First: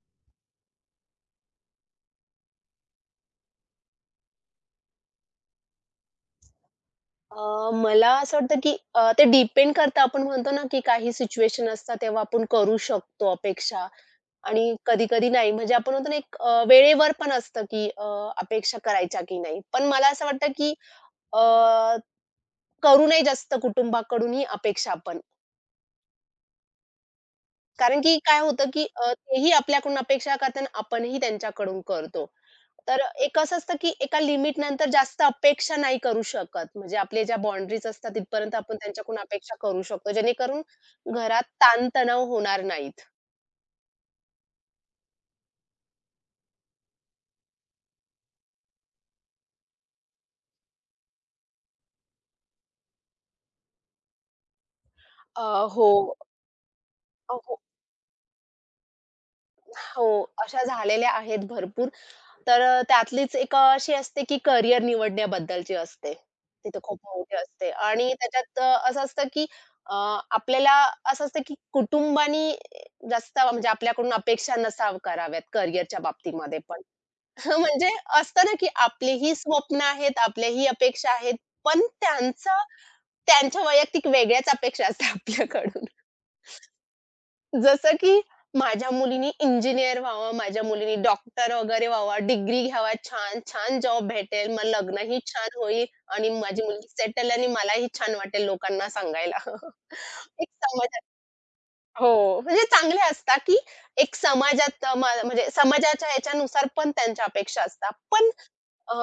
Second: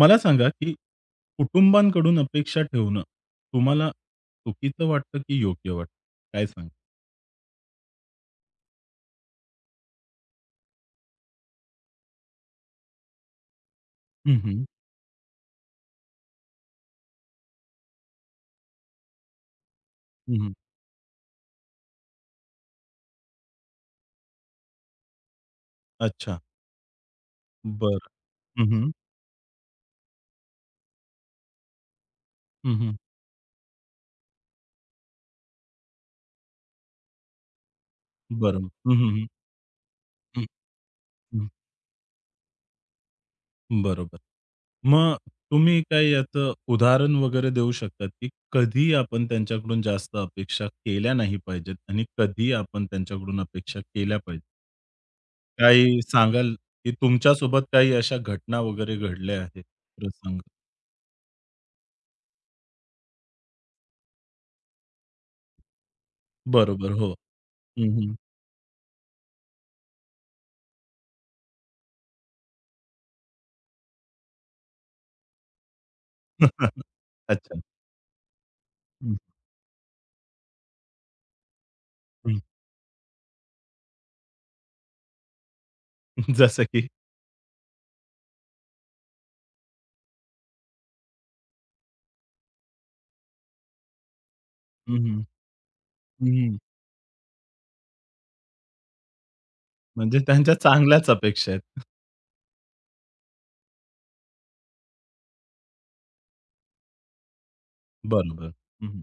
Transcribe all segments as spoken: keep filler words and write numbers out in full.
मला सांगा, की कुटुंबाकडून अपेक्षा ठेवणं तुम्हाला चुकीचं वाटतं की योग्य वाटतं? काय सांगाल? अ, मला असं वाटतं, की अ, ते डिपेंड करतं. आपण म्हणतो ना, की काही सिच्युएशन असतात, तेव्हा आपण करू शकतो अपेक्षा हं, हं. आणि कधी-कधी नाही. म्हणजे आपण म्हणतो ना, एक अ, वेळेवर पण असतं, की अ, अपेक्षा करायच्या की नाही. पण मला असं हं, वाटतं, हं. की अ, करू नये जास्त कुटुंबाकडूनही अपेक्षा आपण. अच्छा. कारण बरं. की काय हं, होतं, की हं. अ, तेही आपल्याकडून अपेक्षा करतात आणि आपणही त्यांच्याकडून करतो. हं, हं. तर अ, एक असं असतं, की एका लिमिटनंतर जास्त अपेक्षा नाही करू शकत. म्हणजे आपल्या ज्या बाउंडरीज असतात तिथपर्यंत बरं. आपण हं, हं, त्यांच्याकडून हं. अपेक्षा करू शकतो. हं, जेणेकरून हं. घरात ताणतणाव होणार नाहीत. बरोबर. मग तुम्ही काय याचं उदाहरण वगैरे देऊ शकतात, की कधी आपण त्यांच्याकडून जास्त अपेक्षा केल्या नाही पाहिजेत आणि कधी आपण त्यांच्याकडून अपेक्षा केल्या पाहिजेत? अ, हो. काही सांगाल, की अ, हो, तुमच्यासोबत काही अशा घटना वगैरे घडल्या आहेत? तर हो. सांगा. अशा झालेल्या आहेत भरपूर. तर अ, त्यातलीच एक अ, अशी असते की करियर निवडण्याबद्दलची असते. तिथे बरोबर, खूप हो. मोठी असते हं, आणि हं. त्याच्यात अ, असं असतं की अ, आपल्याला असं असतं की कुटुंबानी जास्त म्हणजे आपल्याकडून अपेक्षा नसाव कराव्यात करियरच्या बाबतीमध्ये पण. अच्छा. म्हणजे असतं ना की हं, आपलीही स्वप्न आहेत, आपल्याही अपेक्षा आहेत, पण हं. त्यांचं त्यांच्या वैयक्तिक वेगळ्याच अपेक्षा असतात आपल्याकडून. जसं की? जसं की माझ्या मुलीनी इंजिनिअर व्हावं, माझ्या मुलीनी डॉक्टर वगैरे व्हावं, डिग्री घ्यावा, छान-छान जॉब भेटेल, मग हं, लग्नही हं. छान होईल आणि हं, हं. माझी मुलगी सेटल आणि मलाही छान वाटेल लोकांना सांगायला. म्हणजे एक त्यांच्या समाजात चांगल्याच अपेक्षा आहेत. हो, म्हणजे चांगले असतात, की एक समाजात अ, म म्हणजे समाजाच्या ह्याच्यानुसार पण त्यांच्या अपेक्षा असतात. पण बरोबर. हं, अ, हं.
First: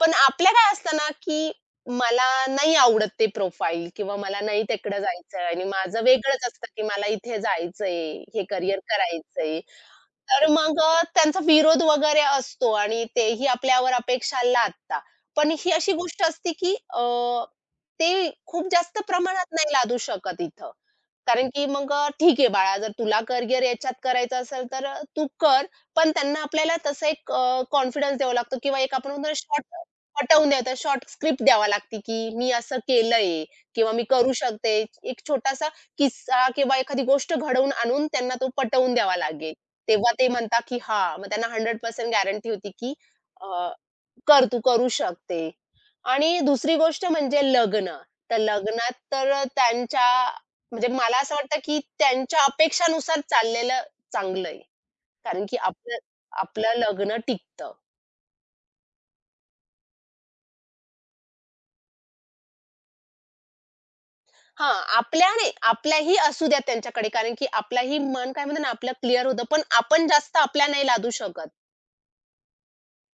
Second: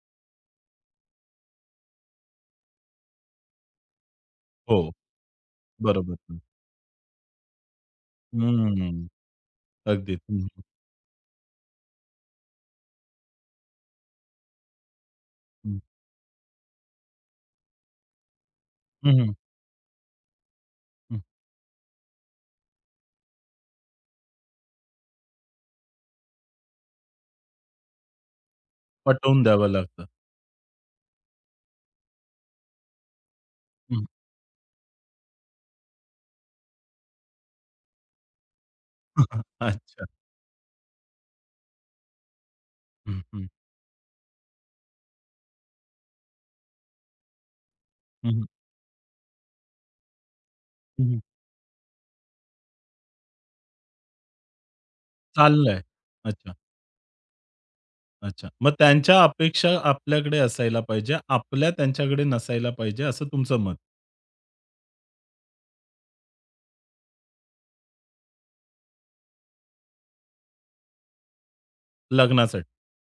पण आपल्या काय असतं ना, की मला नाही आवडत ते प्रोफाईल किंवा मला नाही हो, तिकडं जायचंय आणि माझं बरोबर. हं. वेगळंच असतं, की मला इथे जायचंय, हे करियर हं. करायचंय. अगदीच. तर हं, मग अ, त्यांचा विरोध वगैरे असतो आणि तेही आपल्यावर अपेक्षा लादतात. पण ही हं. अशी गोष्ट असते, की अ, ते खूप जास्त हं, हं. प्रमाणात नाही लादू शकत इथं. हं. कारण की मग अ, "ठीक आहे बाळा, जर तुला करियर याच्यात करायचं असेल तर अ, तू कर." पण त्यांना आपल्याला तसं एक कॉन्फिडन्स द्यावा लागतो किंवा एक आपण म्हणतो पटवून शॉर्ट द्यावं लागतं. पटवून द्यायचा, शॉर्ट स्क्रिप्ट द्यावी लागते, की मी असं केलंय किंवा हं. मी करू शकते. एक छोटासा किस्सा किंवा एखादी गोष्ट घडवून आणून त्यांना तो पटवून द्यावा लागेल. अच्छा. तेव्हा ते म्हणतात, की हां, मग त्यांना शंभर टक्के गॅरंटी होती, की हं, हं. अ, कर तू करू शकते. आणि दुसरी गोष्ट म्हणजे लग्न. हं, तर हं. लग्नात तर अ, त्यांच्या म्हणजे हं, मला हं. असं वाटतं, की त्यांच्या अपेक्षानुसार चाललेलं चांगलं आहे. कारण की चाललंय. आपलं अच्छा, आपलं लग्न टिकतं. अच्छा. मग त्यांच्या अपेक्षा आपल्याकडे असायला पाहिजे, आपल्या त्यांच्याकडे नसायला पाहिजे असं तुमचं मत हां, आपल्या नाही, आपल्याही असू द्या त्यांच्याकडे कारण की आपलाही मन काय म्हणतो ना, आपलं क्लिअर होतं. पण आपण जास्त आपल्या नाही लादू शकत लग्नासाठी.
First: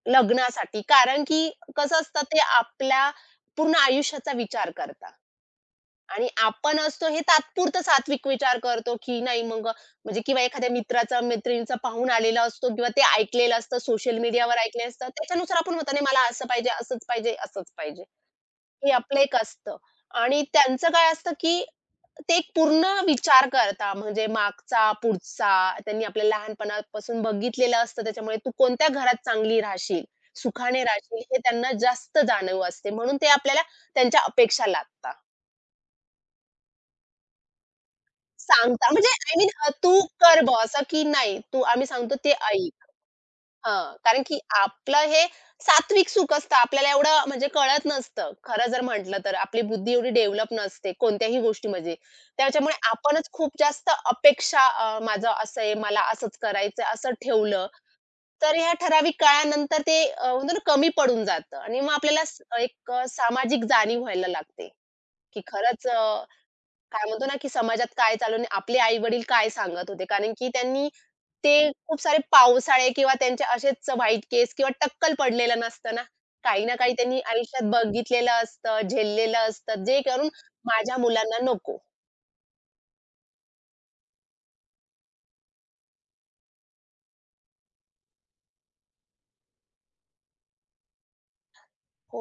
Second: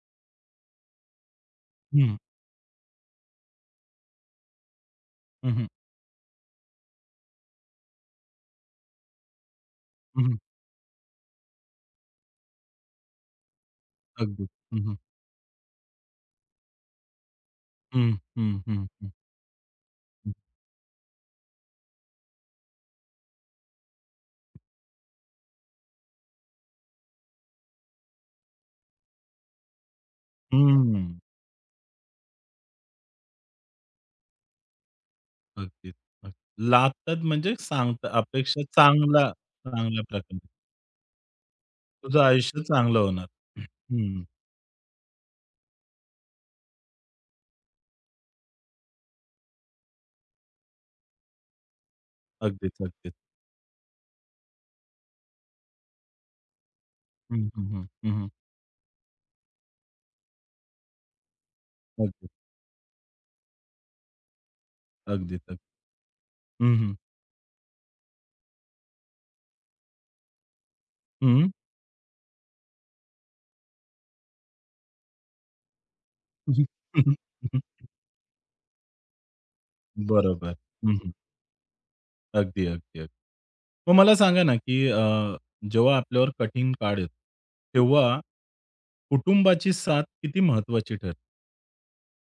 लग्नासाठी. कारण की कसं असतं ते आपल्या पूर्ण आयुष्याचा विचार करतात. हं, हं. आणि आपण असतो हे तात्पुरतं सात्विक विचार करतो, की नाही मग म्हणजे हं, हं. किंवा एखाद्या मित्राचा, मैत्रिणीचा पाहुण आलेला असतो किंवा ते ऐकलेलं असतं, सोशल अगदी. मीडियावर हं, ऐकलेलं हं. असतं. त्याच्यानुसार आपण म्हणतो, "नाही मला असं पाहिजे, असंच पाहिजे, असंच पाहिजे." हं, हं, हं, हे हं, आपलं एक असतं हं. आणि त्यांचं काय असतं, की ते एक पूर्ण विचार करता म्हणजे मागचा, पुढचा. त्यांनी आपल्या लहानपणापासून बघितलेलं असतं. त्याच्यामुळे तू कोणत्या घरात चांगली राहशील, सुखाने हं. राहशील हे त्यांना जास्त जाणीव असते. म्हणून ते आपल्याला त्यांच्या अपेक्षा लादतात. अगदीच, अगदी. लागतात म्हणजे सांगतात अपेक्षा सांगता म्हणजे चांगला आय मीन तू चांगल्या प्रकारे. कर बुवा असं की नाही तू आम्ही सांगतो तुझं ते आयुष्य ऐक. चांगलं होणार. हां, कारण हं. की आपलं हे सात्विक सुख असतं. आपल्याला एवढं म्हणजे कळत नसतं. खरं जर म्हटलं तर आपली बुद्धी एवढी डेव्हलप नसते कोणत्याही गोष्टीमध्ये. त्याच्यामुळे अगदीच, अगदीच. आपणच खूप जास्त अपेक्षा अ, माझं असं आहे, मला असंच करायचं असं हं, हं, ठेवलं, हं, हं, हं. तर ह्या ठराविक काळानंतर ते अ, म्हणतो ना कमी पडून जातं आणि मग आपल्याला अगदीच, स एक अ, सामाजिक जाणीव व्हायला लागते, की अगदीच, अगदी. खरंच अ, हं, हं. काय म्हणतो ना, की समाजात काय चालू आणि आपले आई-वडील काय सांगत होते. कारण की त्यांनी हं. ते खूप सारे पावसाळे किंवा त्यांचे असेच वाईट केस किंवा टक्कल पडलेलं नसतं ना. काही ना काही हं, हं, त्यांनी हं. आयुष्यात बघितलेलं असतं, झेललेलं असतं, जे करून बरोबर. हं, माझ्या हं. मुलांना नको. अगदी, अगदी, अगदी. मग मला सांगा ना, की अ, जेव्हा आपल्यावर कठीण काळ येतो, तेव्हा कुटुंबाची साथ किती महत्वाची ठरते? हो,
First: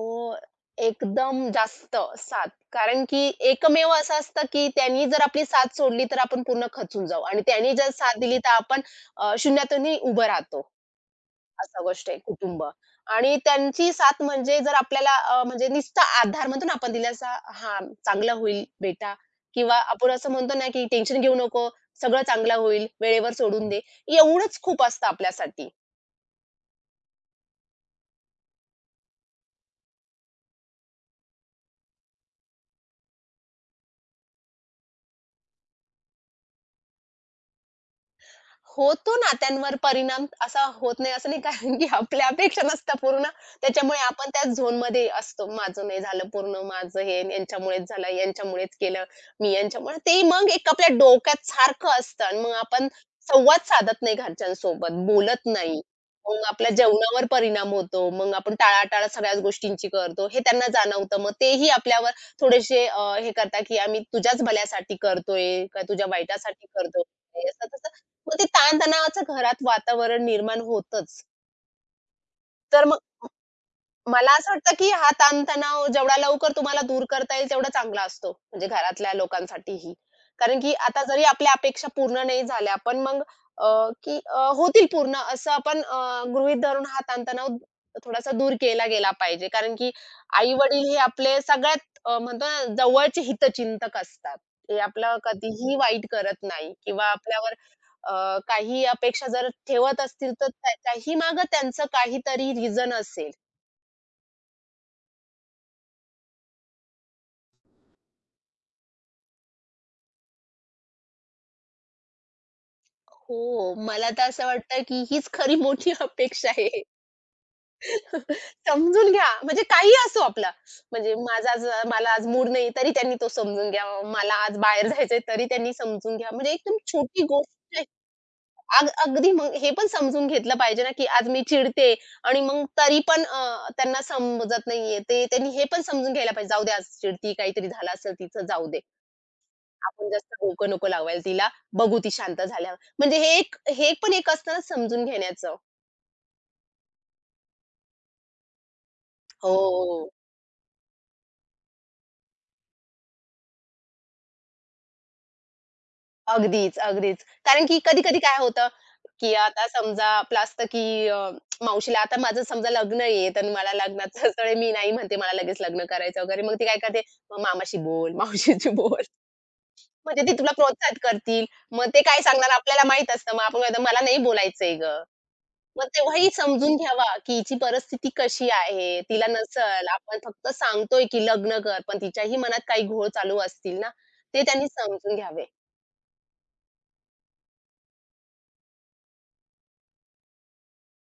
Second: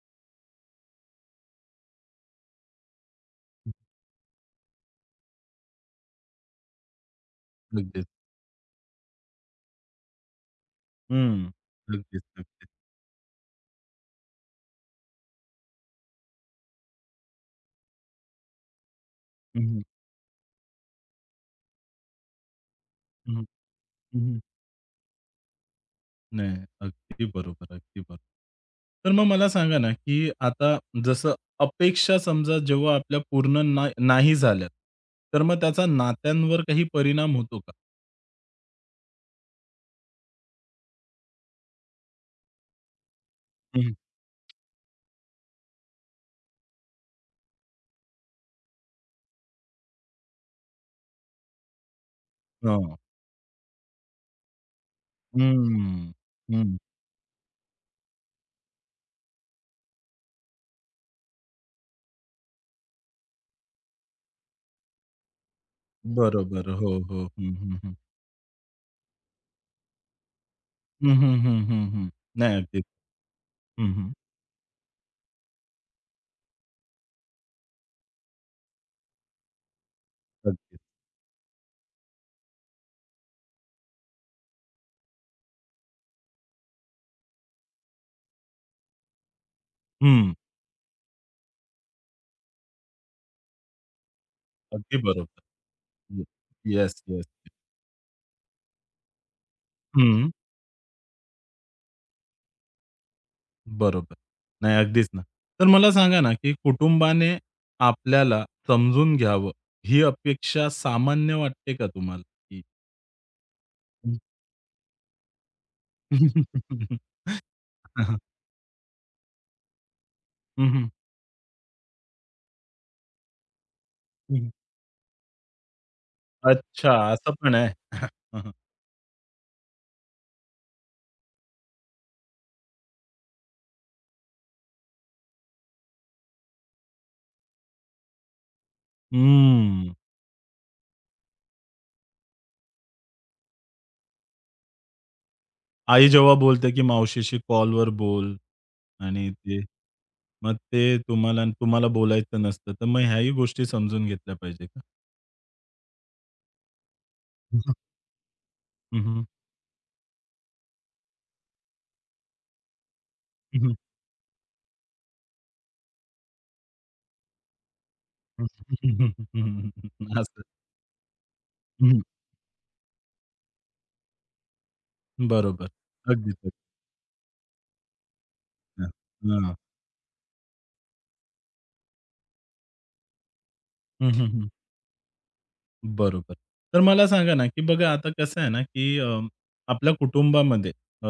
एकदम जास्त साथ. कारण की एकमेव असं असतं, की त्यांनी जर आपली साथ सोडली, तर आपण पूर्ण खचून जाऊ आणि त्यांनी जर अगदीच. साथ दिली, तर आपण अ, शून्यातूनही उभं राहतो. हं. अशा गोष्टी आहे अगदीच, कुटुंब. अगदीच. आणि त्यांची साथ म्हणजे जर आपल्याला अ, म्हणजे नुसता आधार म्हणतो ना आपण दिलासा हां, चांगला होईल बेटा हं, किंवा हं. आपण असं म्हणतो ना, की टेन्शन घेऊ नको, सगळं चांगलं होईल, वेळेवर हं, हं. सोडून दे. हं. एवढंच खूप असतं आपल्यासाठी. नाही, अगदी बरोबर, अगदी बरोबर. तर मग मला सांगा ना, की आता जसं अपेक्षा समजा जेव्हा आपल्या पूर्ण ना नाही झाल्या, तर मग त्याचा नात्यांवर काही परिणाम होतो का? होतो ना, त्यांवर परिणाम असा होत नाही असं नाही कारण की आपल्या अपेक्षा नसतात पूर्ण. हं. त्याच्यामुळे आपण त्याच झोनमध्ये असतो. माझं नाही झालं पूर्ण, माझं हे यांच्यामुळेच झालं, यांच्यामुळेच केलं, मी यांच्यामुळे ते मग एक आपल्या डोक्यात सारखं असतं आणि मग आपण हां. संवाद साधत नाही घरच्यांसोबत, बोलत नाही. हं, मग आपल्या हं. जेवणावर परिणाम होतो. मग आपण टाळाटाळ सगळ्याच गोष्टींची करतो. हे त्यांना जाणवतं. मग तेही आपल्यावर थोडेसे अ, हे करतात, की आम्ही तुझ्याच भल्यासाठी करतोय का तुझ्या वाईटासाठी बरोबर. हो, करतोय? हो. हं, असं हं, हं. मग ते ताणतणावाचं घरात वातावरण निर्माण हं, होतंच. हं, हं, हं, हं. नाही अगदी. तर मग हं, हं. मला असं वाटतं, की हा ताणतणाव जेवढा लवकर तुम्हाला दूर करता येईल तेवढा चांगला असतो, म्हणजे घरातल्या लोकांसाठीही. कारण की अगदी. आता जरी आपल्या अपेक्षा पूर्ण नाही झाल्या, पण मग अ, की अ, होतील पूर्ण असं आपण अ, गृहीत धरून हा ताणतणाव थोडासा दूर केला गेला पाहिजे. कारण की हं. आई-वडील हे आपले सगळ्यात अ, म्हणतो ना जवळचे हितचिंतक असतात. ते अगदी आपलं बरोबर. कधीही वाईट करत नाही येस, किंवा येस. आपल्यावर अ, काही अपेक्षा जर ठेवत हं. असतील, तर त्याच्याही मागे त्यांचं काहीतरी रिझन असेल. बरोबर. नाही, अगदीच ना. तर मला सांगा ना, की कुटुंबाने आपल्याला समजून घ्यावं, ही अपेक्षा सामान्य वाटते का तुम्हाला? की हो, मला तर असं वाटतं, की हीच खरी मोठी अपेक्षा आहे. हं. हां, समजून घ्या, म्हणजे काहीही असो आपला, म्हणजे माझा आज मला आज मूड नाही, तरी त्यांनी तो समजून घ्यावा. मला आज बाहेर जायचंय, तरी त्यांनी समजून घ्यावं. म्हणजे एकदम अच्छा, छोटी असं पण आहे. गोष्ट आहे. अग अगदी मग हे पण समजून घेतलं पाहिजे ना, की आज मी चिडते आणि मग तरी पण अ, त्यांना समजत नाहीये. ते त्यांनी हे पण समजून घ्यायला पाहिजे. जाऊ दे, आज चिडती, काहीतरी झालं असेल तिचं, जाऊ दे. हम्म. आपण जास्त डोकं नको लावायला तिला, बघू ती शांत झाल्यावर. म्हणजे हे एक हे पण एक असतं ना समजून घेण्याचं. आई जेव्हा बोलते, की मावशीशी कॉलवर बोल आणि ते हो. मग ते तुम्हाला आणि तुम्हाला बोलायचं नसतं, तर मग ह्याही गोष्टी समजून घेतल्या पाहिजे का? अगदीच, अगदीच. कारण की कधी-कधी काय होतं, हं, हं. की आता समजा आपलं असतं, की अ, मावशीला आता माझं समजा लग्न आहे, तर हं, मला हं. लग्नाच्याच वेळी मी नाही म्हणते, मला लगेच लग्न करायचं वगैरे. मग ती काय करते, "मग मामाशी बोल, मावशीशी बोल." म्हणजे ते असं. तुला प्रोत्साहित करतील. मग ते काय सांगणार आपल्याला माहीत असतं. मग आपण म्हणतो, "मला नाही बोलायचंय गं." बरोबर. मग तेव्हाही अगदीच. अगदी. समजून घ्यावा, की हिची परिस्थिती कशी हां. आहे, तिला हां. नसेल. आपण फक्त सांगतोय, की लग्न कर, पण तिच्याही मनात काही घोळ चालू असतील ना, हं, हं, ते हं. त्यांनी समजून घ्यावे. बरोबर. तर मला सांगा ना, की बघा आता कसं आहे ना, की अ, आपल्या कुटुंबामध्ये अ,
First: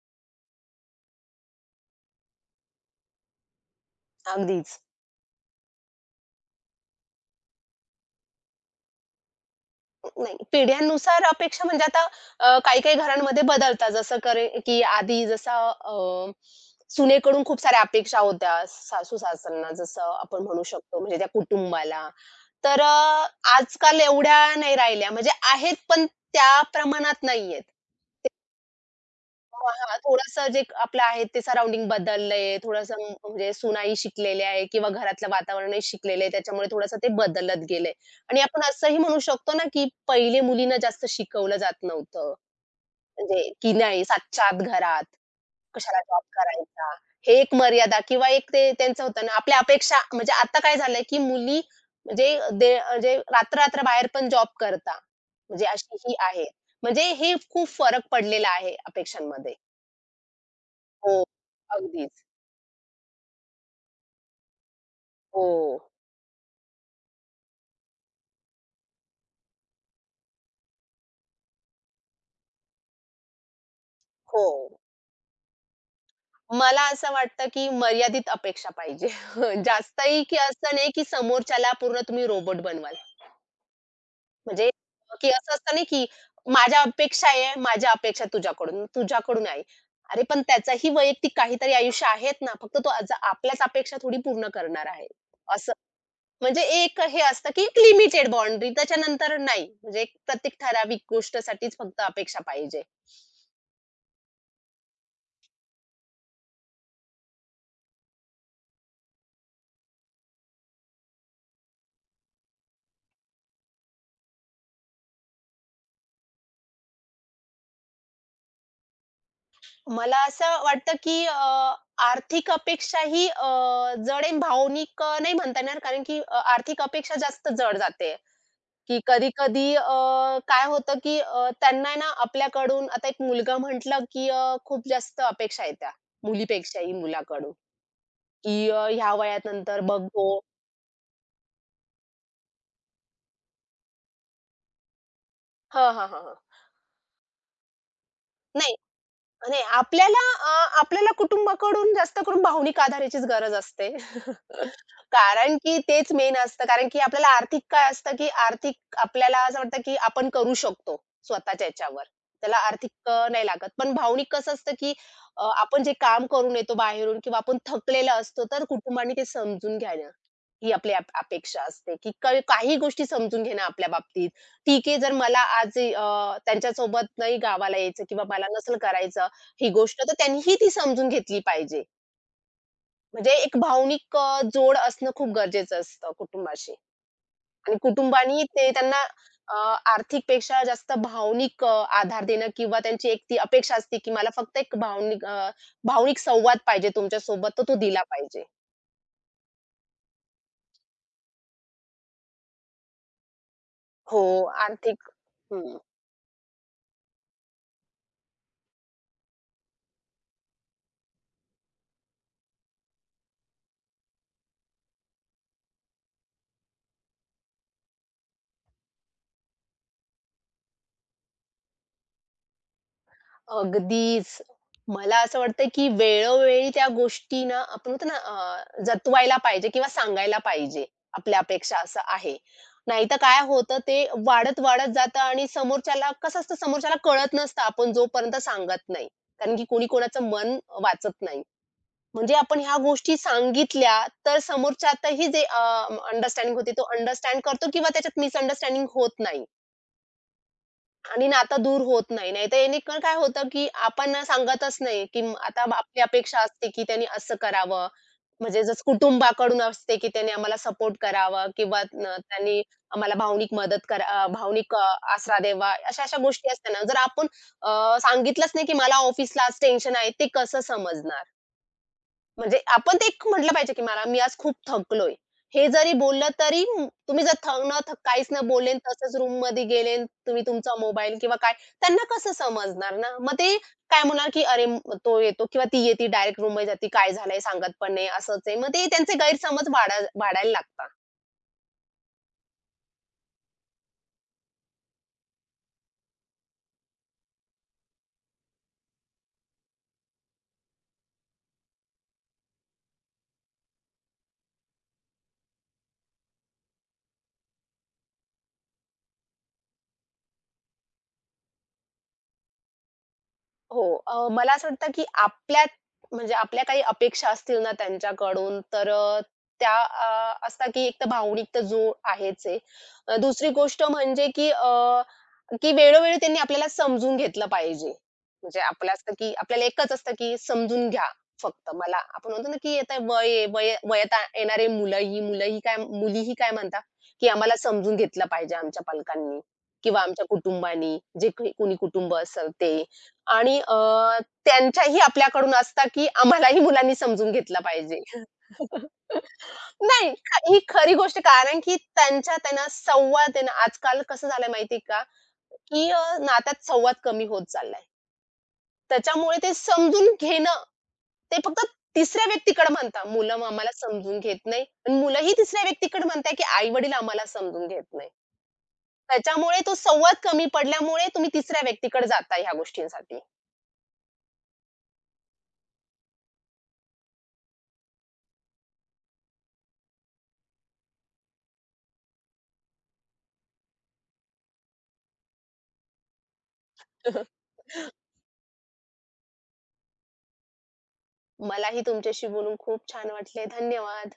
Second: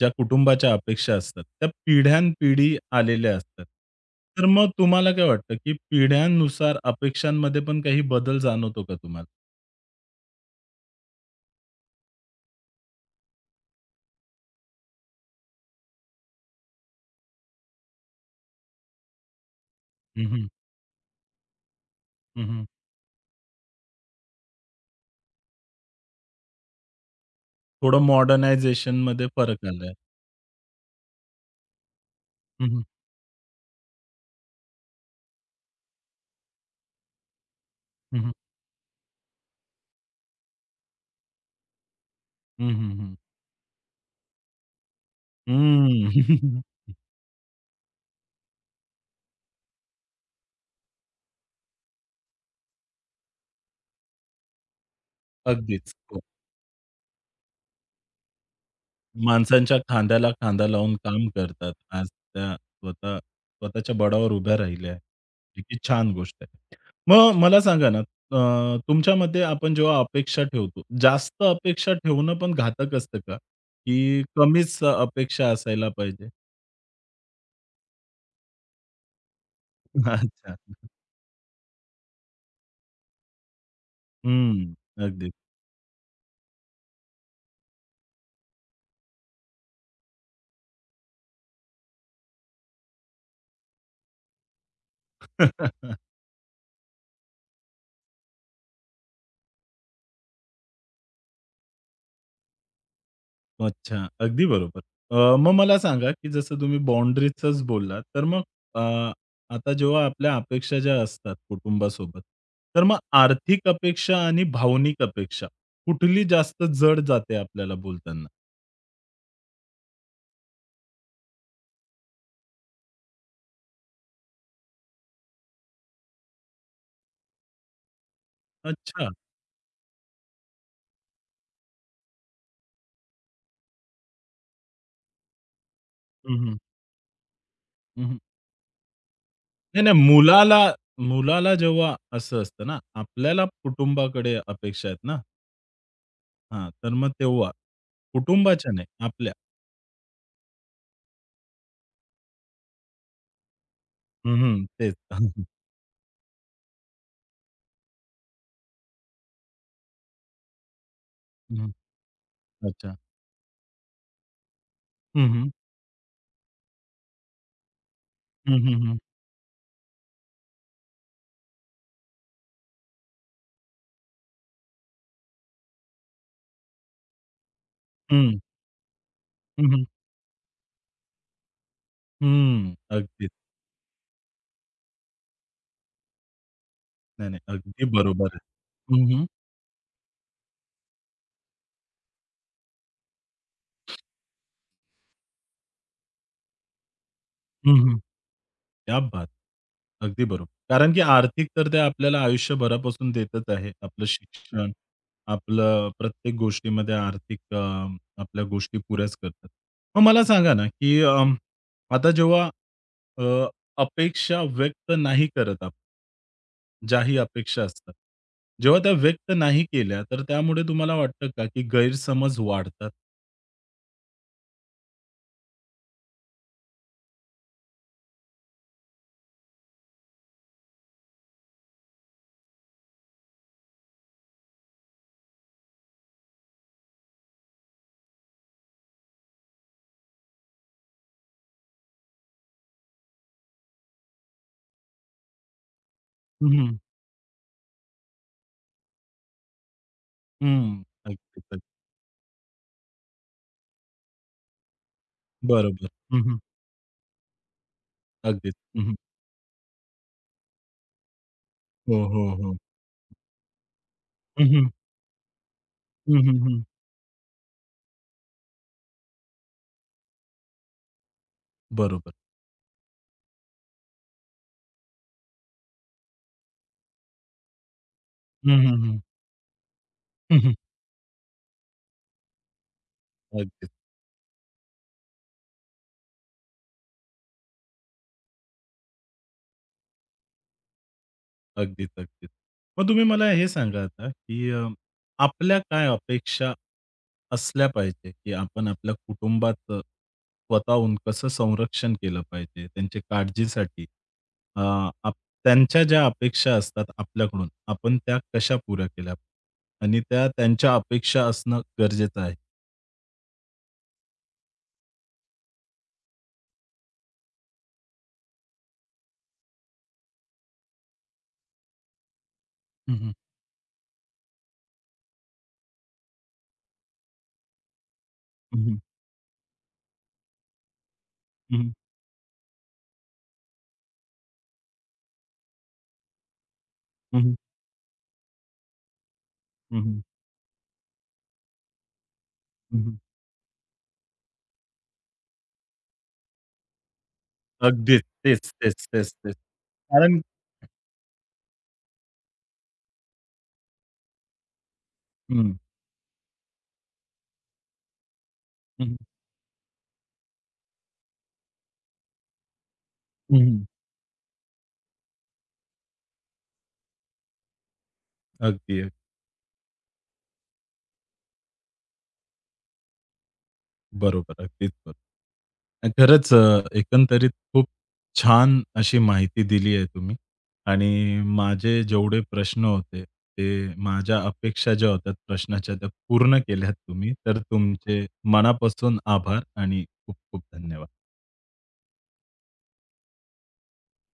ज्या कुटुंबाच्या अपेक्षा असतात, त्या पिढ्यानपिढी आलेल्या असतात. तर मग अगदीच. तुम्हाला काय वाटतं, की पिढ्यांनुसार अपेक्षांमध्ये पण काही बदल जाणवतो का तुम्हाला? नाही, पिढ्यांनुसार अपेक्षा म्हणजे आता अ, काही-काही घरांमध्ये बदलतात. जसं करे की आधी जसा अ, सुनेकडून खूप साऱ्या अपेक्षा होत्या सासू-सासऱ्यांना, जसं हं, आपण हं. म्हणू शकतो, म्हणजे त्या कुटुंबाला. हं, हं. तर अ, आजकाल एवढ्या नाही राहिल्या. म्हणजे आहेत, पण त्या प्रमाणात नाहीयेत. थोडं मॉडर्नायझेशनमध्ये फरक हां, आलाय. हां. थोडंसं जे आपलं आहे ते सराउंडिंग बदललंय. हं, हं. थोडंसं म्हणजे सुनाई शिकलेल्या आहे किंवा घरातलं वातावरणही शिकलेलं आहे. त्याच्यामुळे थोडंसं ते बदलत गेलंय हं, हं. आणि आपण असंही म्हणू शकतो ना, की पहिले मुलींना जास्त शिकवलं जात नव्हतं. हं, हं, हं. म्हणजे की नाही सातच्या आत घरात, हं. कशाला जॉब करायचा. हे एक मर्यादा किंवा एक ते त्यांचं होतं ना, आपल्या अपेक्षा म्हणजे आता काय झालंय, की मुली म्हणजे दे म्हणजे रात्र-रात्र बाहेर पण जॉब करता. म्हणजे अगदीच. अशी ही हो. आहे. म्हणजे हे खूप फरक पडलेला आहे अपेक्षांमध्ये. माणसांच्या खांद्याला खांदा लावून हो, काम करतात. आज अगदीच. त्या स्वतः स्वतःच्या बळावर उभ्या राहिल्या आहेत. हो, ही किती छान गोष्ट आहे. मग मला सांगा ना, अ, तुमच्या मते आपण जेव्हा अपेक्षा ठेवतो, जास्त अपेक्षा ठेवणं पण घातक असतं का? की हो. कमीच अपेक्षा असायला पाहिजे? मला असं वाटतं, की मर्यादित अपेक्षा पाहिजे. जास्तही की अच्छा. असं नाही, की समोरच्याला पूर्ण तुम्ही रोबोट बनवाल. म्हणजे हं. की अगदी. असं असतं नाही, की माझ्या अपेक्षा आहे, माझ्या अपेक्षा तुझ्याकडून, तुझ्याकडून आहे. अरे, पण त्याचंही वैयक्तिक काहीतरी आयुष्य आहेत ना, फक्त तो आज आपल्याच अपेक्षा थोडी पूर्ण करणार आहे. असं म्हणजे एक हे असतं, की एक लिमिटेड बाउंडरी त्याच्यानंतर नाही. म्हणजे एक प्रत्येक ठराविक गोष्टसाठीच फक्त अपेक्षा पाहिजे. अच्छा, अगदी बरोबर. अ, मग मला सांगा, की जसं तुम्ही बाउंडरीजच बोललात, तर मग अ, आता जेव्हा आपल्या अपेक्षा ज्या असतात कुटुंबासोबत, तर मग आर्थिक अपेक्षा आणि भावनिक अपेक्षा कुठली जास्त जड जाते आपल्याला बोलताना? मला असं वाटतं, की अ, आर्थिक अपेक्षा ही अ, जड आहे, भावनिक अ, नाही म्हणता येणार कारण की अ, आर्थिक अपेक्षा जास्त जड जाते, की अच्छा. कधी-कधी काय होतं, की अ, त्यांना आहे ना आपल्याकडून आता एक मुलगा म्हटलं, की अ, खूप जास्त अपेक्षा येत्या हं, हं. मुलीपेक्षाही मुलाकडून, की अ, ह्या वयानंतर नाही, नाही. बघ तो मुलाला मुलाला जेव्हा असं असतं ना, आपल्याला कुटुंबाकडे अपेक्षा आहेत ना, हां, हां, हां, हां. हां, तर मग तेव्हा कुटुंबाच्या नाही. नाही, आपल्या. नाही, आपल्याला अ, आपल्याला कुटुंबाकडून जास्त करून भावनिक आधाराचीच गरज असते. हं, हं. तेच. हं, कारण की तेच मेन असतं. कारण की आपल्याला आर्थिक काय असतं, की आर्थिक आपल्याला असं वाटतं, की आपण करू शकतो स्वतःच्या हं. ह्याच्यावर. त्याला अच्छा. आर्थिक अ, नाही लागत. पण भावनिक कसं असतं, की हं, अ, हं. आपण जे काम करून येतो बाहेरून किंवा आपण थकलेला असतो, हं, तर हं, हं. कुटुंबाने ते समजून घ्यायला ही आपली अप अपेक्षा असते, की क काही गोष्टी समजून घेणं आपल्या बाबतीत. ठीक आहे, जर मला आज अ, त्यांच्यासोबत नाही गावाला यायचं किंवा मला नसेल करायचं हं, ही हं. गोष्ट तर त्यांनीही ती समजून घेतली पाहिजे. हं. अगदीच. म्हणजे एक भावनिक अ, जोड असणं खूप गरजेचं असतं कुटुंबाशी नाही, नाही. आणि अगदी बरोबर आहे. कुटुंबानी ते त्यांना हं, हं. अ, आर्थिकपेक्षा जास्त भावनिक अ, आधार देणं किंवा त्यांची एक ती अपेक्षा असते, की मला फक्त एक भावनिक अ, भावनिक संवाद पाहिजे तुमच्यासोबत, तर तो हं, हं. दिला पाहिजे. क्या बात! अगदी बरोबर. कारण की आर्थिक तर ते आपल्याला आयुष्यभरापासून देतच आहे. आपलं हो, शिक्षण, आर्थिक हं. आपलं प्रत्येक गोष्टीमध्ये आर्थिक अ, आपल्या गोष्टी पुऱ्याच करतात. मग मला सांगा ना, की अं, आता जेव्हा अ, अपेक्षा व्यक्त नाही करत आपण ज्याही अपेक्षा असतात. जेव्हा त्या व्यक्त नाही केल्या, तर त्यामुळे तुम्हाला वाटतं का, की गैरसमज वाढतात? अगदीच. मला असं वाटतं, की वेळोवेळी त्या गोष्टी ना, आपण म्हणतो ना अ, जतवायला पाहिजे किंवा सांगायला पाहिजे. आपल्या अपेक्षा असं आहे. नाहीतर काय होतं ते वाढत-वाढत जातं आणि समोरच्याला कसं असतं समोरच्याला कळत नसतं आपण जोपर्यंत सांगत नाही. कारण की कोणी कोणाचं मन वाचत नाही. म्हणजे आपण ह्या गोष्टी सांगितल्या तर समोरच्यातही जे हं, अंडरस्टँडिंग होते हं. तो अंडरस्टँड करतो किंवा त्याच्यात मिसअंडरस्टँडिंग होत नाही. हं. आणि अगदीच, नातं अगदी. दूर होत नाही. नाहीतर याने काय होतं, की आपण ना सांगतच नाही, की म- आता बरोबर. आपली हं, हं. अपेक्षा असते, की त्यांनी असं करावं. अगदीच. म्हणजे जसं हं, हं. कुटुंबाकडून असते, की त्यांनी आम्हाला सपोर्ट करावा किंवा हो, न हो, हो. त्यांनी आम्हाला भावनिक मदत करा अ, हं, हं. भावनिक अ, आसरा द्यावा. हं, अशा-अशा हं, गोष्टी हं. असतात ना, जर आपण अ, सांगितलंच नाही, की मला ऑफिसला आज टेन्शन आहे, ते कसं समजणार? बरोबर. म्हणजे आपण ते एक म्हटलं पाहिजे, की मला मी आज खूप थकलोय. हे जरी बोललं तरी म- तुम्ही जर थक न थक काहीच न हं, बोलले हं, आणि हं. तसंच रूममध्ये गेले आणि हं, तुम्ही हं. तुमचा मोबाईल किंवा काय, त्यांना कसं समजणार ना? मग ते अगदीच, काय म्हणणार, की "अरे म- तो येतो किंवा ती येते डायरेक्ट रूममध्ये जाते, काय झालंय सांगत पण नाही." असंच आहे. मग ते त्यांचे गैरसमज वाढा वाढायला लागतात. अगदीच, अगदीच. मग तुम्ही मला हे सांगा आता, की अ, आपल्या काय अपेक्षा असल्या पाहिजे, की आपण आपल्या कुटुंबाचं स्वतःहून कसं संरक्षण केलं पाहिजे, त्यांच्या काळजीसाठी? अ, आप त्यांच्या ज्या अपेक्षा असतात आपल्याकडून, आपण त्या कशा पुऱ्या केल्या? आणि त्या त्यांच्या अपेक्षा असणं गरजेचं आहे. हो. अ, मला असं वाटतं, की आपल्यात म्हणजे आपल्या काही अपेक्षा असतील ना त्यांच्याकडून, तर अ, त्या अ, असतात, की एक तर भावनिक तर जोड आहेच आहे. हं, हं. अ, दुसरी गोष्ट म्हणजे, की की वेळोवेळी त्यांनी आपल्याला समजून घेतलं पाहिजे. म्हणजे हं, हं. आपलं असतं की आपल्याला एकच असतं की समजून घ्या हं, फक्त हं. मला. आपण म्हणतो ना की आता वय आहे, वय वयात आ- येणारे मुलं ही मुलं ही काय मुलीही काय म्हणतात, हं, की हं. आम्हाला समजून घेतलं पाहिजे आमच्या पालकांनी हं, हं. किंवा आमच्या कुटुंबानी, जे काही कोणी कुटुंब असेल हं, ते. हं. आणि अ, त्यांच्याही आपल्याकडून असतं की आम्हालाही मुलांनी समजून घेतलं पाहिजे. अगदीच. तेच, तेच, तेच, तेच. नाही, कारण ख- ही खरी गोष्ट कारण की त्यांच्या त्यांना संवाद आहे ना, आजकाल कसं झालंय माहिती का? की अ, नात्यात संवाद कमी होत चाललाय. हं, हं. त्याच्यामुळे ते समजून घेणं, ते फक्त तिसऱ्या व्यक्तीकडे म्हणतात. मुलं मग हं. आम्हाला समजून घेत नाही आणि मुलंही तिसऱ्या व्यक्तीकडे म्हणताय, की आई-वडील आम्हाला समजून घेत नाही. अगदी, अगदी. त्याच्यामुळे तो संवाद कमी पडल्यामुळे तुम्ही तिसऱ्या व्यक्तीकडे जाता ह्या गोष्टींसाठी. बरोबर. अगदीच बरोबर. आणि खरंच अ, एकंदरीत खूप छान अशी माहिती दिली आहे तुम्ही आणि माझे जेवढे प्रश्न होते, ते माझ्या अपेक्षा ज्या होत्या प्रश्नाच्या त्या पूर्ण केल्यात तुम्ही. तर तुमचे मनापासून आभार आणि खूप खूप धन्यवाद. मलाही तुमच्याशी बोलून खूप छान वाटले. धन्यवाद.